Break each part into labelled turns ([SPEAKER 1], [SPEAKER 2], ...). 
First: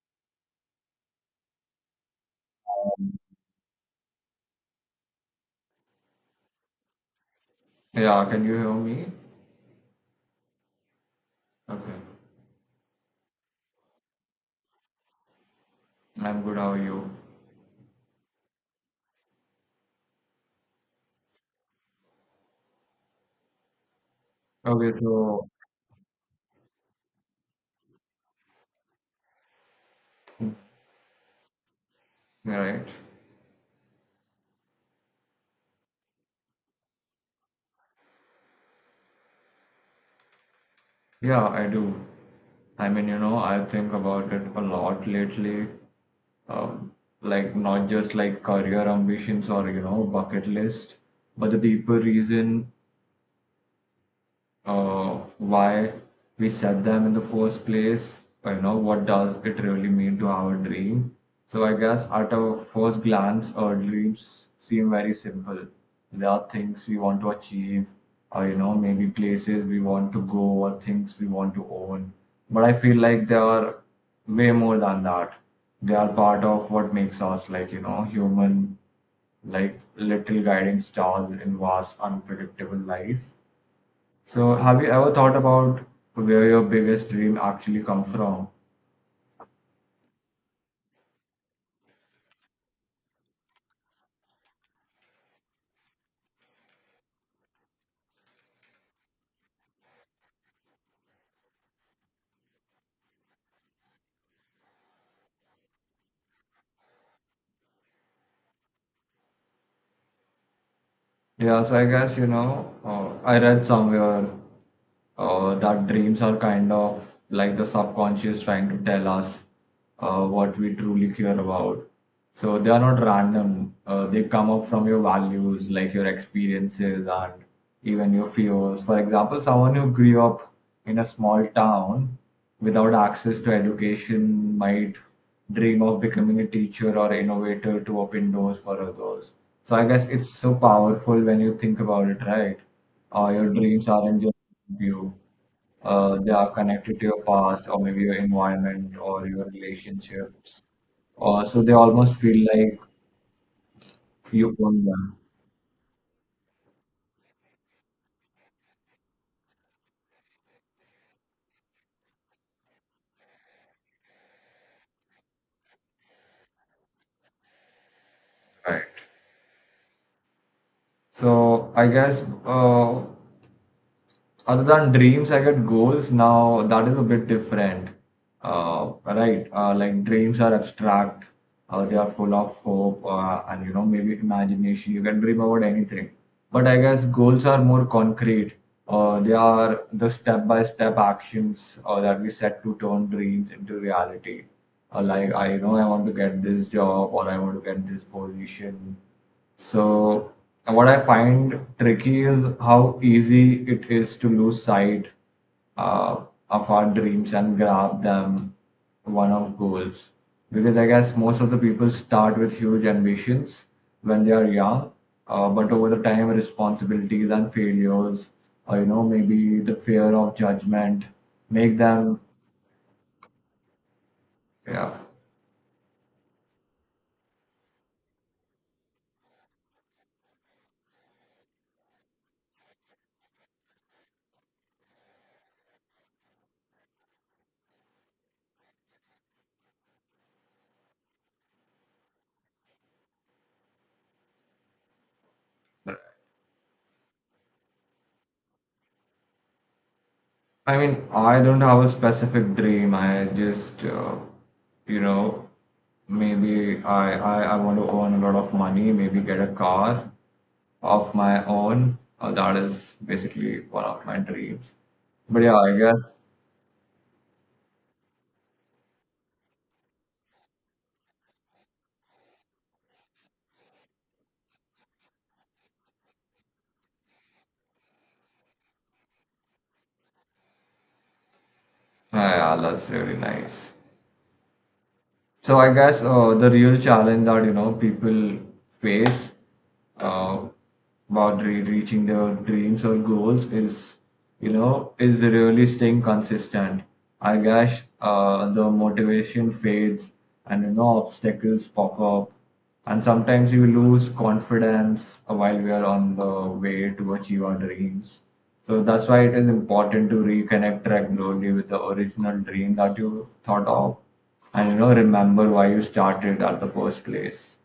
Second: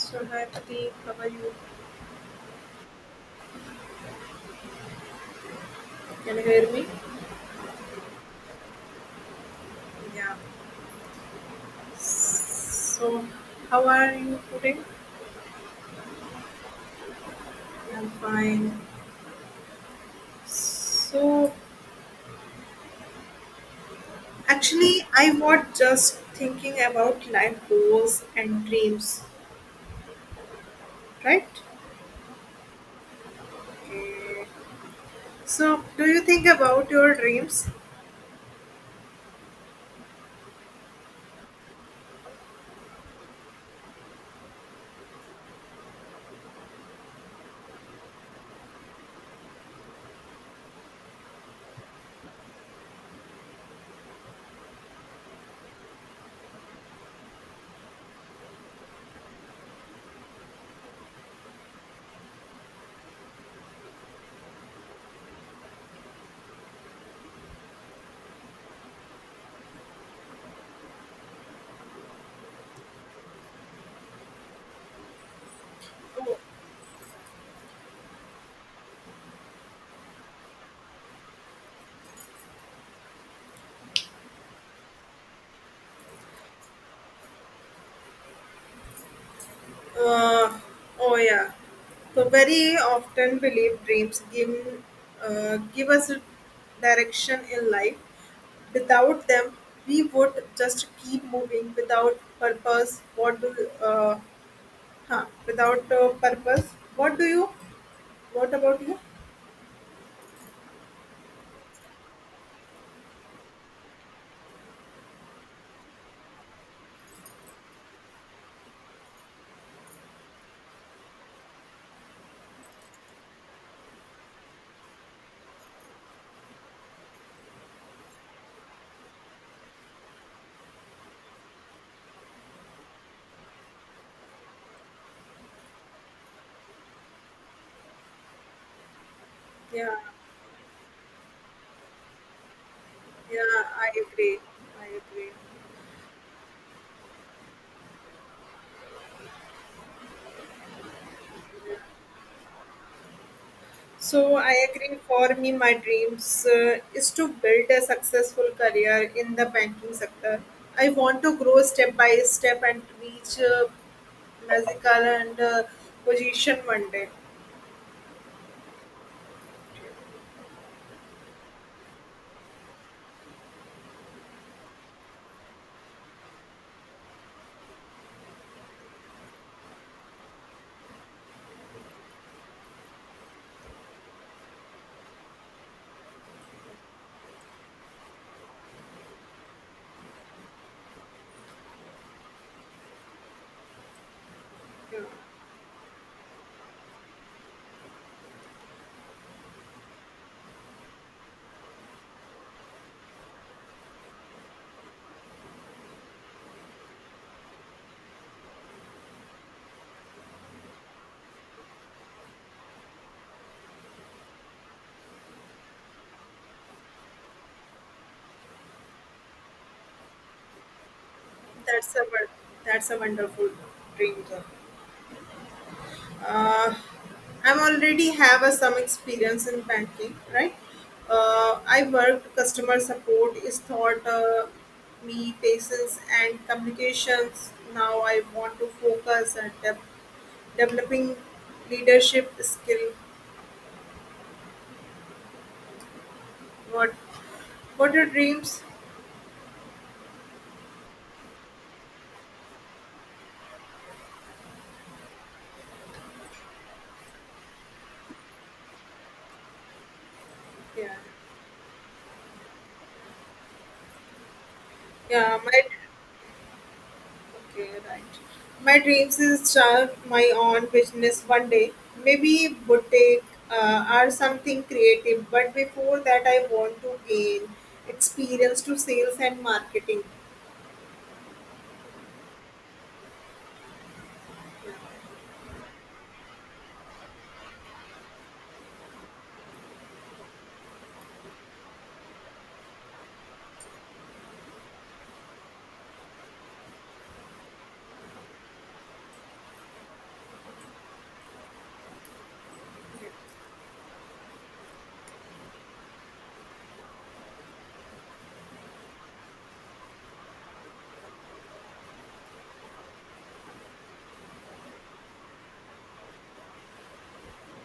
[SPEAKER 1] So hi Pati, how are you? Can you hear me?
[SPEAKER 2] Yeah, can you hear me?
[SPEAKER 1] Yeah.
[SPEAKER 2] Okay,
[SPEAKER 1] So how are you today?
[SPEAKER 2] I'm good. How are you?
[SPEAKER 1] I'm fine. So
[SPEAKER 2] Okay,
[SPEAKER 1] actually I
[SPEAKER 2] so,
[SPEAKER 1] was just thinking about life goals and dreams, right?
[SPEAKER 2] right.
[SPEAKER 1] Okay. So do you think about your dreams?
[SPEAKER 2] Yeah, I do. I mean, I think about it a lot lately. Um, like, not just like career ambitions or, bucket list, but the deeper reason why we set them in the first place. You know, what does it really mean to have a dream? So I guess at a first glance our dreams seem very simple. There are things we want to achieve, or maybe places we want to go, or things we want to own. But I feel like they are way more than that. They are part of what makes us, like, human, like little guiding stars in vast unpredictable life. So, have you ever thought about where your biggest dream actually come from?
[SPEAKER 1] Uh, oh yeah. So very often believe dreams give give us direction in life. Without them, we would just keep moving without purpose. What do uh, without purpose? What do you? What about you?
[SPEAKER 2] Yeah, so I guess, I read somewhere, that dreams are kind of like the subconscious trying to tell us what we truly care about. So they are not random. They come up from your values, like your experiences, and even your fears. For example, someone who grew up in a small town without access to education might dream of becoming a teacher or innovator to open doors for others. So I
[SPEAKER 1] Yeah,
[SPEAKER 2] guess it's so powerful when you think about it, right?
[SPEAKER 1] yeah,
[SPEAKER 2] Your
[SPEAKER 1] I
[SPEAKER 2] dreams aren't just
[SPEAKER 1] agree. I
[SPEAKER 2] you.
[SPEAKER 1] agree.
[SPEAKER 2] They are connected to your past, or maybe your environment or your relationships. So they almost feel like
[SPEAKER 1] So I
[SPEAKER 2] you own
[SPEAKER 1] agree.
[SPEAKER 2] them.
[SPEAKER 1] For me, my dreams is to build a successful career in the banking sector. I want to grow step by step and reach magical and position one day.
[SPEAKER 2] Right. So I guess, other than dreams, I get goals now, that is a bit different. Right. Like, dreams are abstract, they are full of hope, and maybe imagination. You can dream about anything, but I guess goals are more concrete. They are the step by step actions that we set to turn dreams into reality.
[SPEAKER 1] Yeah,
[SPEAKER 2] Like, I know I want to get this job, or I want to get this position. So what I find tricky is how easy it is to lose sight uh, of our dreams and grab them one of goals. Because I guess most of the people start with huge ambitions when they are young, but over the time, responsibilities and failures, or maybe the fear of judgment, make
[SPEAKER 1] that's a
[SPEAKER 2] them.
[SPEAKER 1] won- that's a wonderful dream. Job.
[SPEAKER 2] Yeah.
[SPEAKER 1] uh, I'm already have a, some experience in banking, right? I worked customer support is taught me patience and communications. Now I want to focus on developing leadership skill. What what are dreams?
[SPEAKER 2] I mean, I don't have a specific dream. I just, you know, maybe I want to earn a lot of money, maybe get a car
[SPEAKER 1] Yeah,
[SPEAKER 2] of my own. That is basically one of my dreams.
[SPEAKER 1] yeah.
[SPEAKER 2] But
[SPEAKER 1] My
[SPEAKER 2] yeah, I guess,
[SPEAKER 1] Okay, right. My dreams is start my own business one day. Maybe boutique or something creative. But before that, I want to gain experience to sales and marketing.
[SPEAKER 2] yeah, yeah, that's really nice. So I guess, the real challenge that people face, uh, about reaching their dreams or goals, is you know is really staying consistent. I guess, the motivation fades, and obstacles pop up, and sometimes you lose confidence while we are on the way to achieve our dreams. So that's why it is important to reconnect regularly with the original dream that you thought of, and remember why you started at the first place.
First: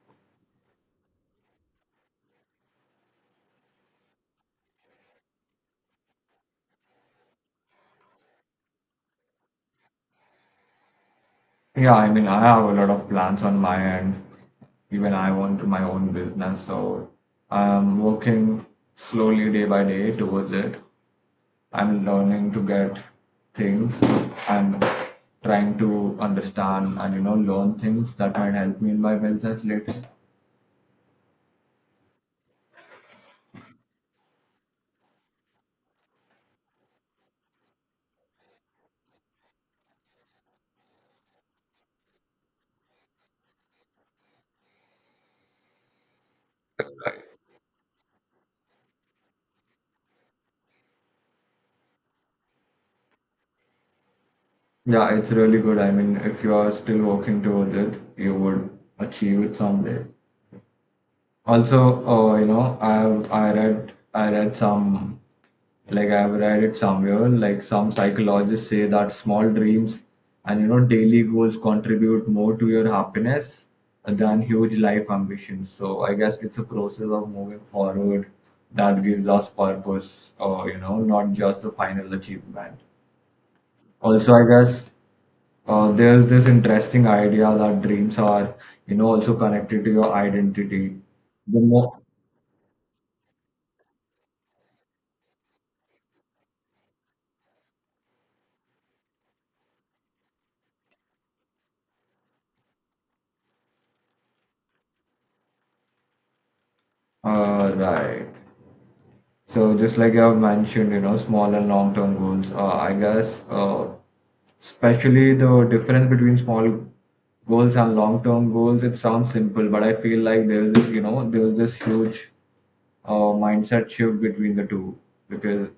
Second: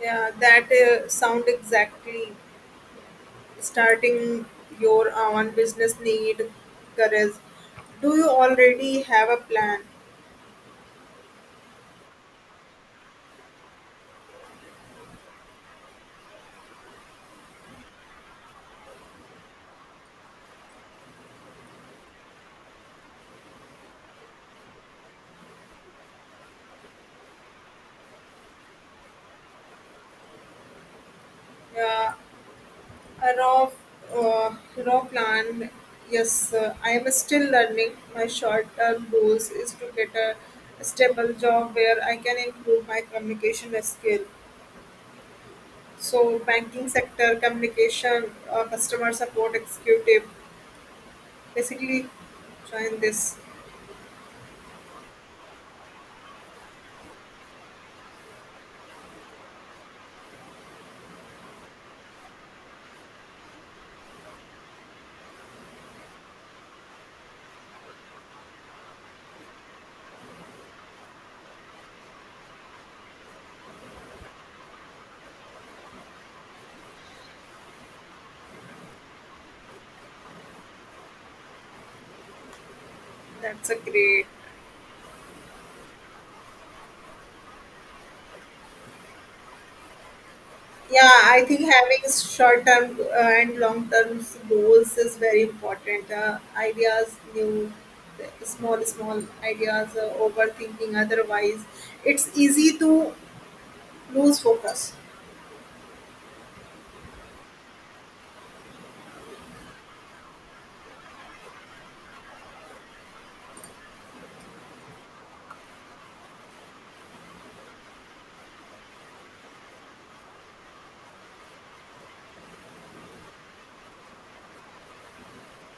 [SPEAKER 1] Yeah, that sound exactly. Starting your own business need courage. Do you already have a plan?
[SPEAKER 2] Yeah, I mean I have a lot of plans on my end. Even I want my own business, so I'm working slowly day by day towards it. I'm learning to get things. I'm trying to understand, and learn things that might help me in my business later.
[SPEAKER 1] Yeah, A raw, uh, raw plan. Yes, I am still learning. My short-term goals is to get a stable job where I can improve my communication skill. So, banking sector communication, customer support executive. Basically, join this.
[SPEAKER 2] Yeah, it's really good. I mean, if you are still working towards it, you would achieve it someday. Also, I read some, like I've read it somewhere, like some psychologists say that small dreams and daily goals contribute more to your happiness than huge life ambitions. So I guess it's a process of moving forward that gives us purpose, or not just the final achievement.
[SPEAKER 1] That's a great.
[SPEAKER 2] Also, I guess, there's this interesting idea that dreams are, also connected to your identity.
[SPEAKER 1] Yeah, I
[SPEAKER 2] The
[SPEAKER 1] think
[SPEAKER 2] more.
[SPEAKER 1] having short term and long term goals is very important. Ideas, new, small ideas, overthinking. Otherwise, it's easy to lose focus.
[SPEAKER 2] Right. So just like you have mentioned, small and long-term goals, I guess, especially the difference between small goals and long-term goals, it sounds simple. But I feel like there's this, huge mindset shift between the two. Because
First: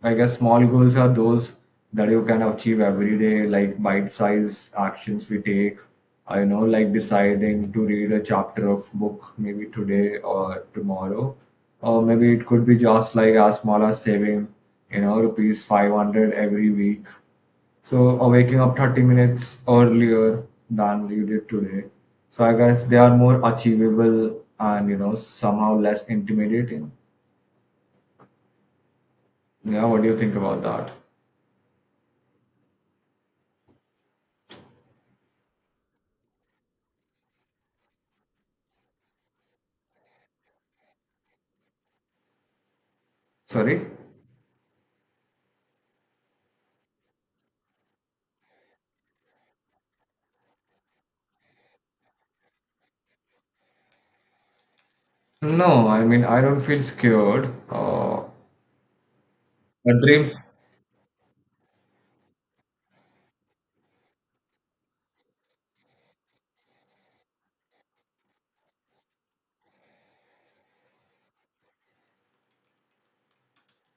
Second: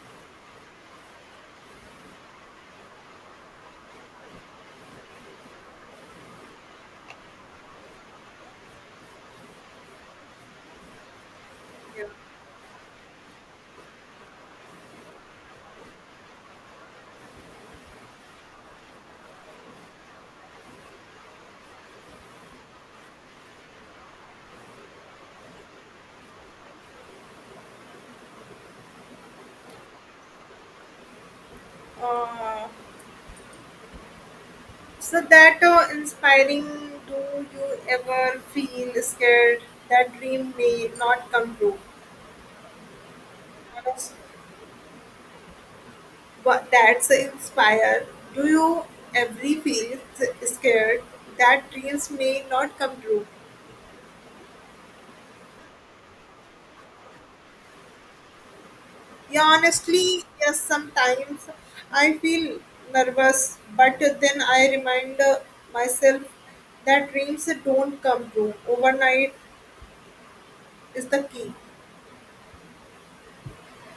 [SPEAKER 2] I guess small goals are those that you can achieve every day, like bite-sized actions we take. I know, like deciding to read a chapter of book maybe today or tomorrow, or
[SPEAKER 1] Yeah.
[SPEAKER 2] maybe it could be just like as small as saving, rupees 500 every week. So, or waking up 30 minutes earlier than you did today. So I guess they are more achievable, and somehow less intimidating. Yeah, what do you think about that?
[SPEAKER 1] Uh, so that inspiring. Do you ever feel scared that dream may not come true?
[SPEAKER 2] Sorry?
[SPEAKER 1] Honest. But that's inspire. Do you every scared that dreams may not come true?
[SPEAKER 2] No, I mean, I don't feel scared.
[SPEAKER 1] Yeah,
[SPEAKER 2] But
[SPEAKER 1] honestly,
[SPEAKER 2] dreams.
[SPEAKER 1] yes. Sometimes I feel nervous, but then I remind myself that dreams don't come true overnight is the key.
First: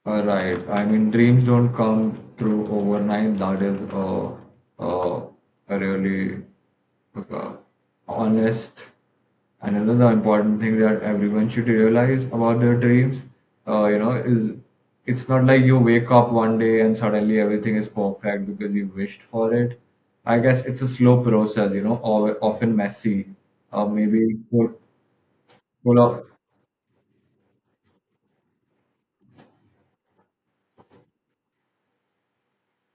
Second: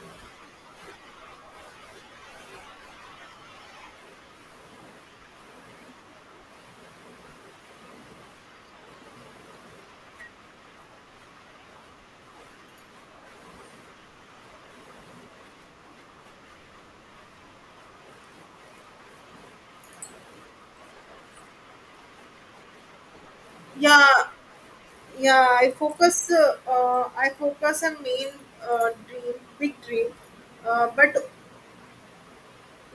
[SPEAKER 2] Right. I mean, dreams don't come through overnight. That is, uh, really, uh, honest. And another important thing that everyone should realize about their dreams, is, it's not like you wake up one day and suddenly everything is perfect because you wished for it. I guess it's a slow process, or often messy,
[SPEAKER 1] Yeah,
[SPEAKER 2] maybe full,
[SPEAKER 1] yeah. I
[SPEAKER 2] full of.
[SPEAKER 1] focus. I focus on main dream, big dream, but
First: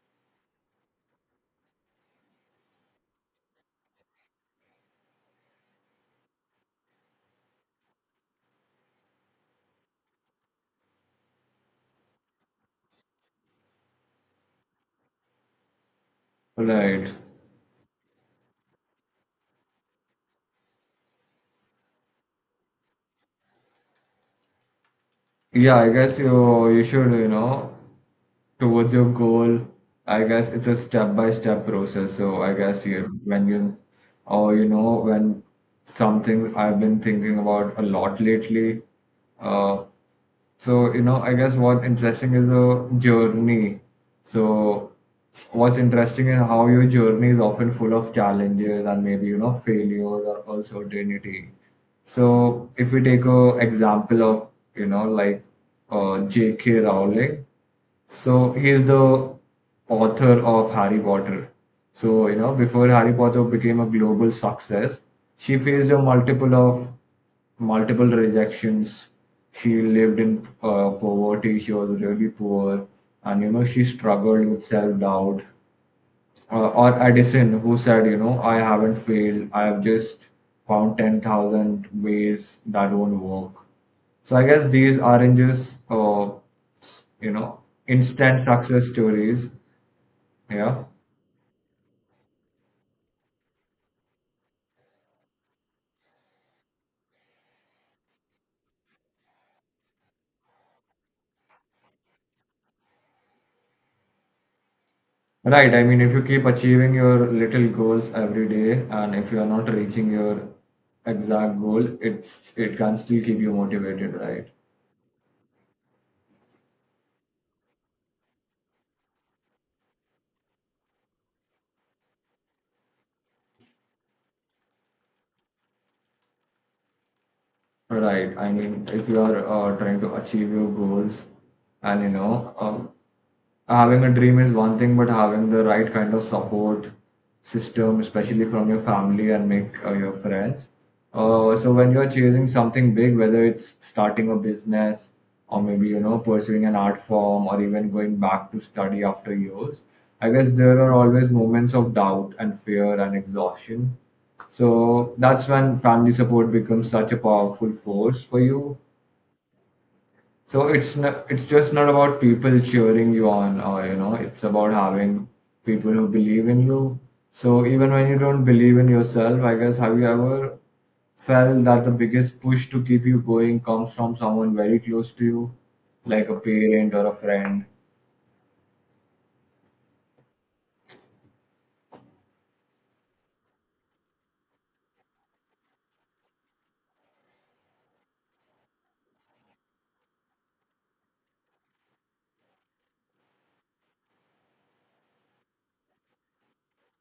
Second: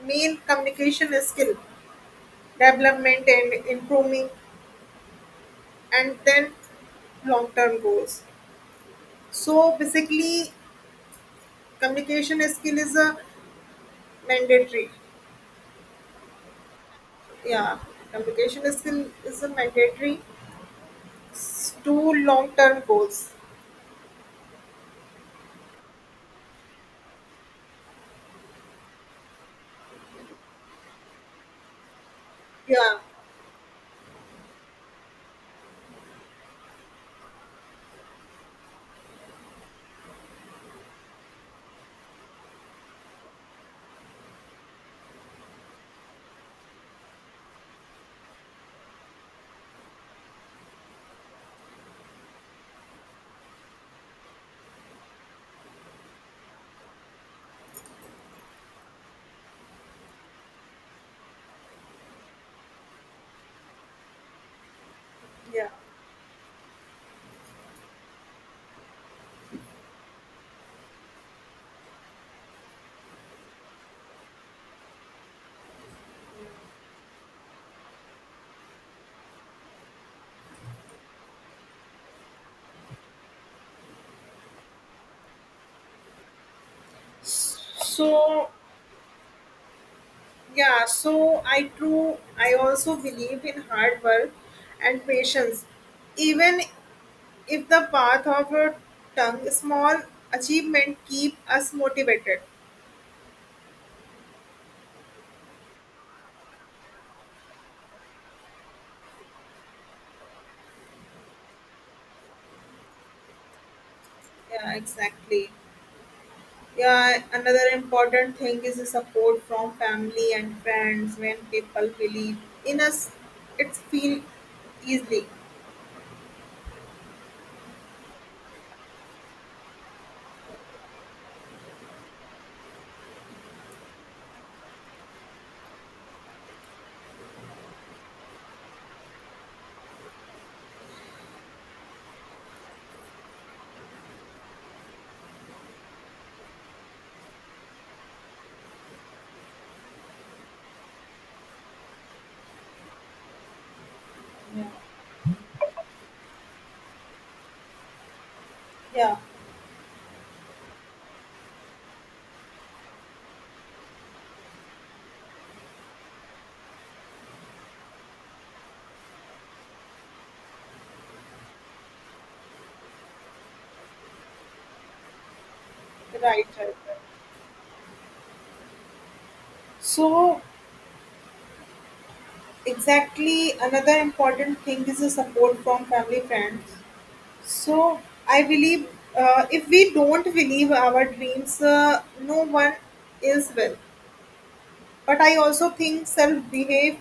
[SPEAKER 1] main communication skill development and improving and then long term goals. So basically communication skill is a mandatory.
[SPEAKER 2] Right.
[SPEAKER 1] Yeah, communication skill is a mandatory to long term goals.
[SPEAKER 2] Yeah, I guess you should. Towards your goal, I guess it's a step by step process. So I guess
[SPEAKER 1] yeah
[SPEAKER 2] you when you, or when something I've been thinking about a lot lately, uh so I guess so what's interesting is how your journey is often full of challenges, and maybe failures or uncertainty. So if we take a example of, like, J.K. Rowling. So he is the author of Harry Potter. So, before Harry Potter became a global success, she
[SPEAKER 1] yeah
[SPEAKER 2] faced a multiple rejections. She lived in poverty. She was really poor, and she struggled with self doubt. Or Edison, who said, I haven't failed. I have just found 10,000 ways that won't work. So I guess these are just s- you know instant
[SPEAKER 1] so
[SPEAKER 2] success stories. Yeah,
[SPEAKER 1] yeah so I also believe in hard work and patience, even if the path of a tongue small achievement keep us motivated.
[SPEAKER 2] right. I mean, if you keep achieving your little goals every day, and if you are not reaching your exact goal, it can still keep you motivated, right?
[SPEAKER 1] Yeah, exactly. Yeah, another important thing is the support from family and friends when people believe in us. It's feel easily.
[SPEAKER 2] Right. I mean, if you are trying to achieve your goals, and having a dream is one thing, but having the right kind of support system, especially from your family and make your friends. So when you're chasing something big, whether it's starting a business or maybe pursuing an art form, or even going back to study after years, I guess there are always moments of doubt and fear and exhaustion.
[SPEAKER 1] Yeah.
[SPEAKER 2] So that's when family support becomes such a powerful force for you.
[SPEAKER 1] Yeah,
[SPEAKER 2] So it's just not about people cheering you on, or it's about having people who believe in you. So even when you don't believe in yourself, I guess, have you ever felt that the biggest push to keep you going comes from someone very close to you, like a parent
[SPEAKER 1] right.
[SPEAKER 2] or a friend?
[SPEAKER 1] So exactly another important thing is the support from family friends. So I believe if we don't believe our dreams, no one is will. But I also think self behave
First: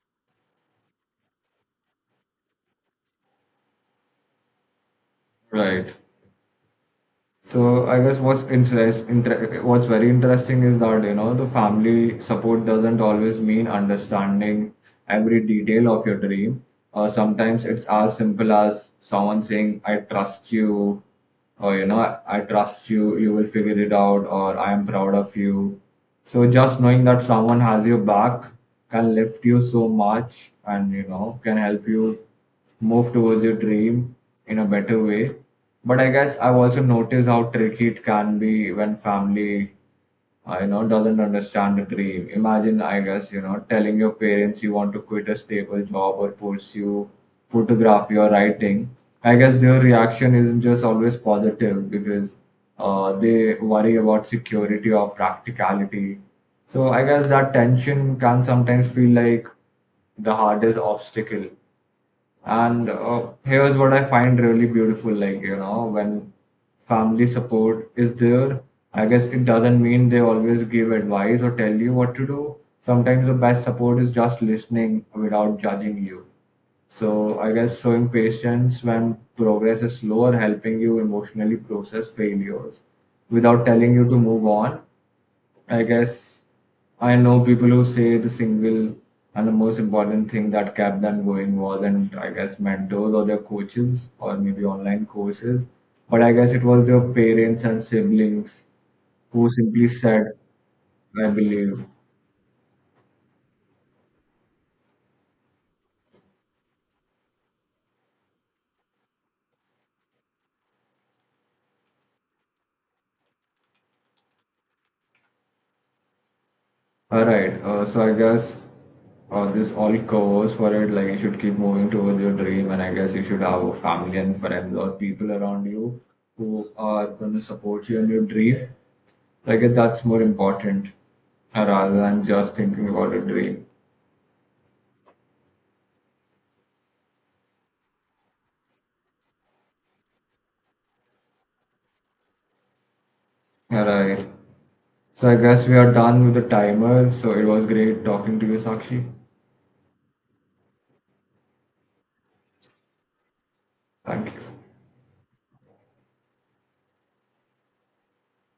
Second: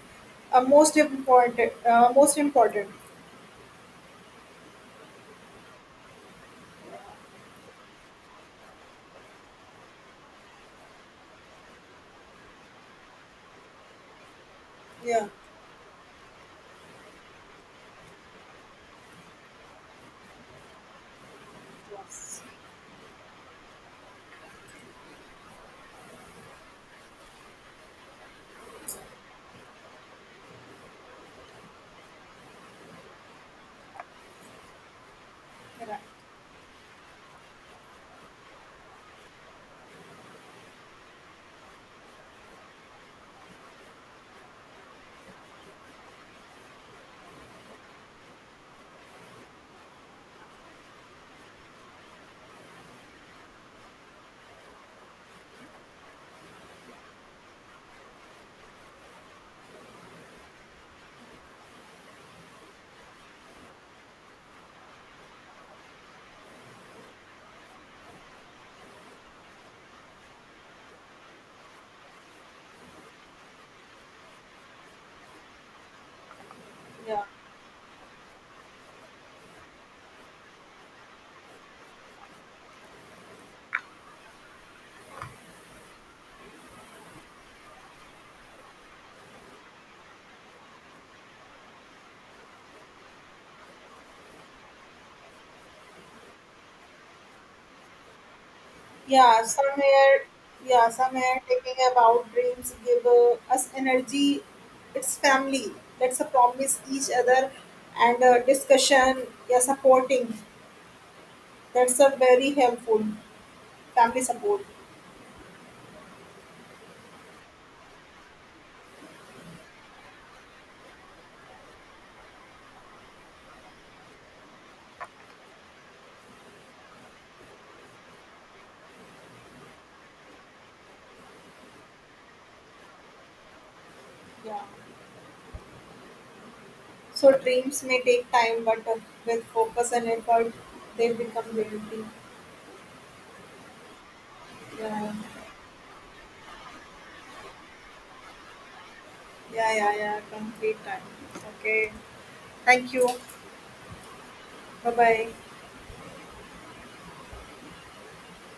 [SPEAKER 1] most important.
[SPEAKER 2] Right. So I guess what's very interesting is that the family support doesn't always mean understanding
[SPEAKER 1] Yeah.
[SPEAKER 2] every detail of your dream. Sometimes it's as simple as someone saying, "I trust you," or "I
[SPEAKER 1] Yes.
[SPEAKER 2] trust you. You will figure it out," or "I am proud of you." So just knowing that someone has your back can lift you so much, and can help you move towards your dream in a better way. But
[SPEAKER 1] Correct.
[SPEAKER 2] I guess I've also noticed how tricky it can be when family I know doesn't understand the dream. Imagine, I guess, telling your parents you want to quit a stable job or pursue photography or writing. I guess their reaction isn't just always positive because they worry about security or practicality. So I guess that tension can sometimes feel like the hardest obstacle. And here's what I find really beautiful, like, when family support is there, I guess it doesn't mean they always give advice or tell you what to do. Sometimes the best support is just listening without judging you.
[SPEAKER 1] Yeah.
[SPEAKER 2] So I guess showing patience when progress is slow, or helping you emotionally process failures without telling you to move on, I guess, I know people who say the single and the most important thing that kept them going wasn't, I guess, mentors or their coaches or maybe online courses, but I guess it was their parents and siblings
[SPEAKER 1] Yeah.
[SPEAKER 2] who simply
[SPEAKER 1] Somewhere.
[SPEAKER 2] said,
[SPEAKER 1] Yeah.
[SPEAKER 2] I
[SPEAKER 1] Somewhere thinking
[SPEAKER 2] believe.
[SPEAKER 1] about dreams give us energy. It's family. That's a promise each other and discussion. Yeah. Supporting. That's a very helpful family support.
[SPEAKER 2] All right, so I guess this all covers for it. Like, you should keep moving towards your dream, and I guess you should have a family and friends or people around you who are going to support you in your dream. I guess that's more important, rather than just thinking about a dream.
[SPEAKER 1] Yeah. So dreams may take time, but with focus and effort, they become reality.
[SPEAKER 2] Alright.
[SPEAKER 1] Yeah.
[SPEAKER 2] So I guess we are done with the timer. So it was great talking to you, Sakshi.
[SPEAKER 1] Yeah. Yeah. Yeah. Complete time. Okay. Thank you.
[SPEAKER 2] Thank you.
[SPEAKER 1] Bye bye.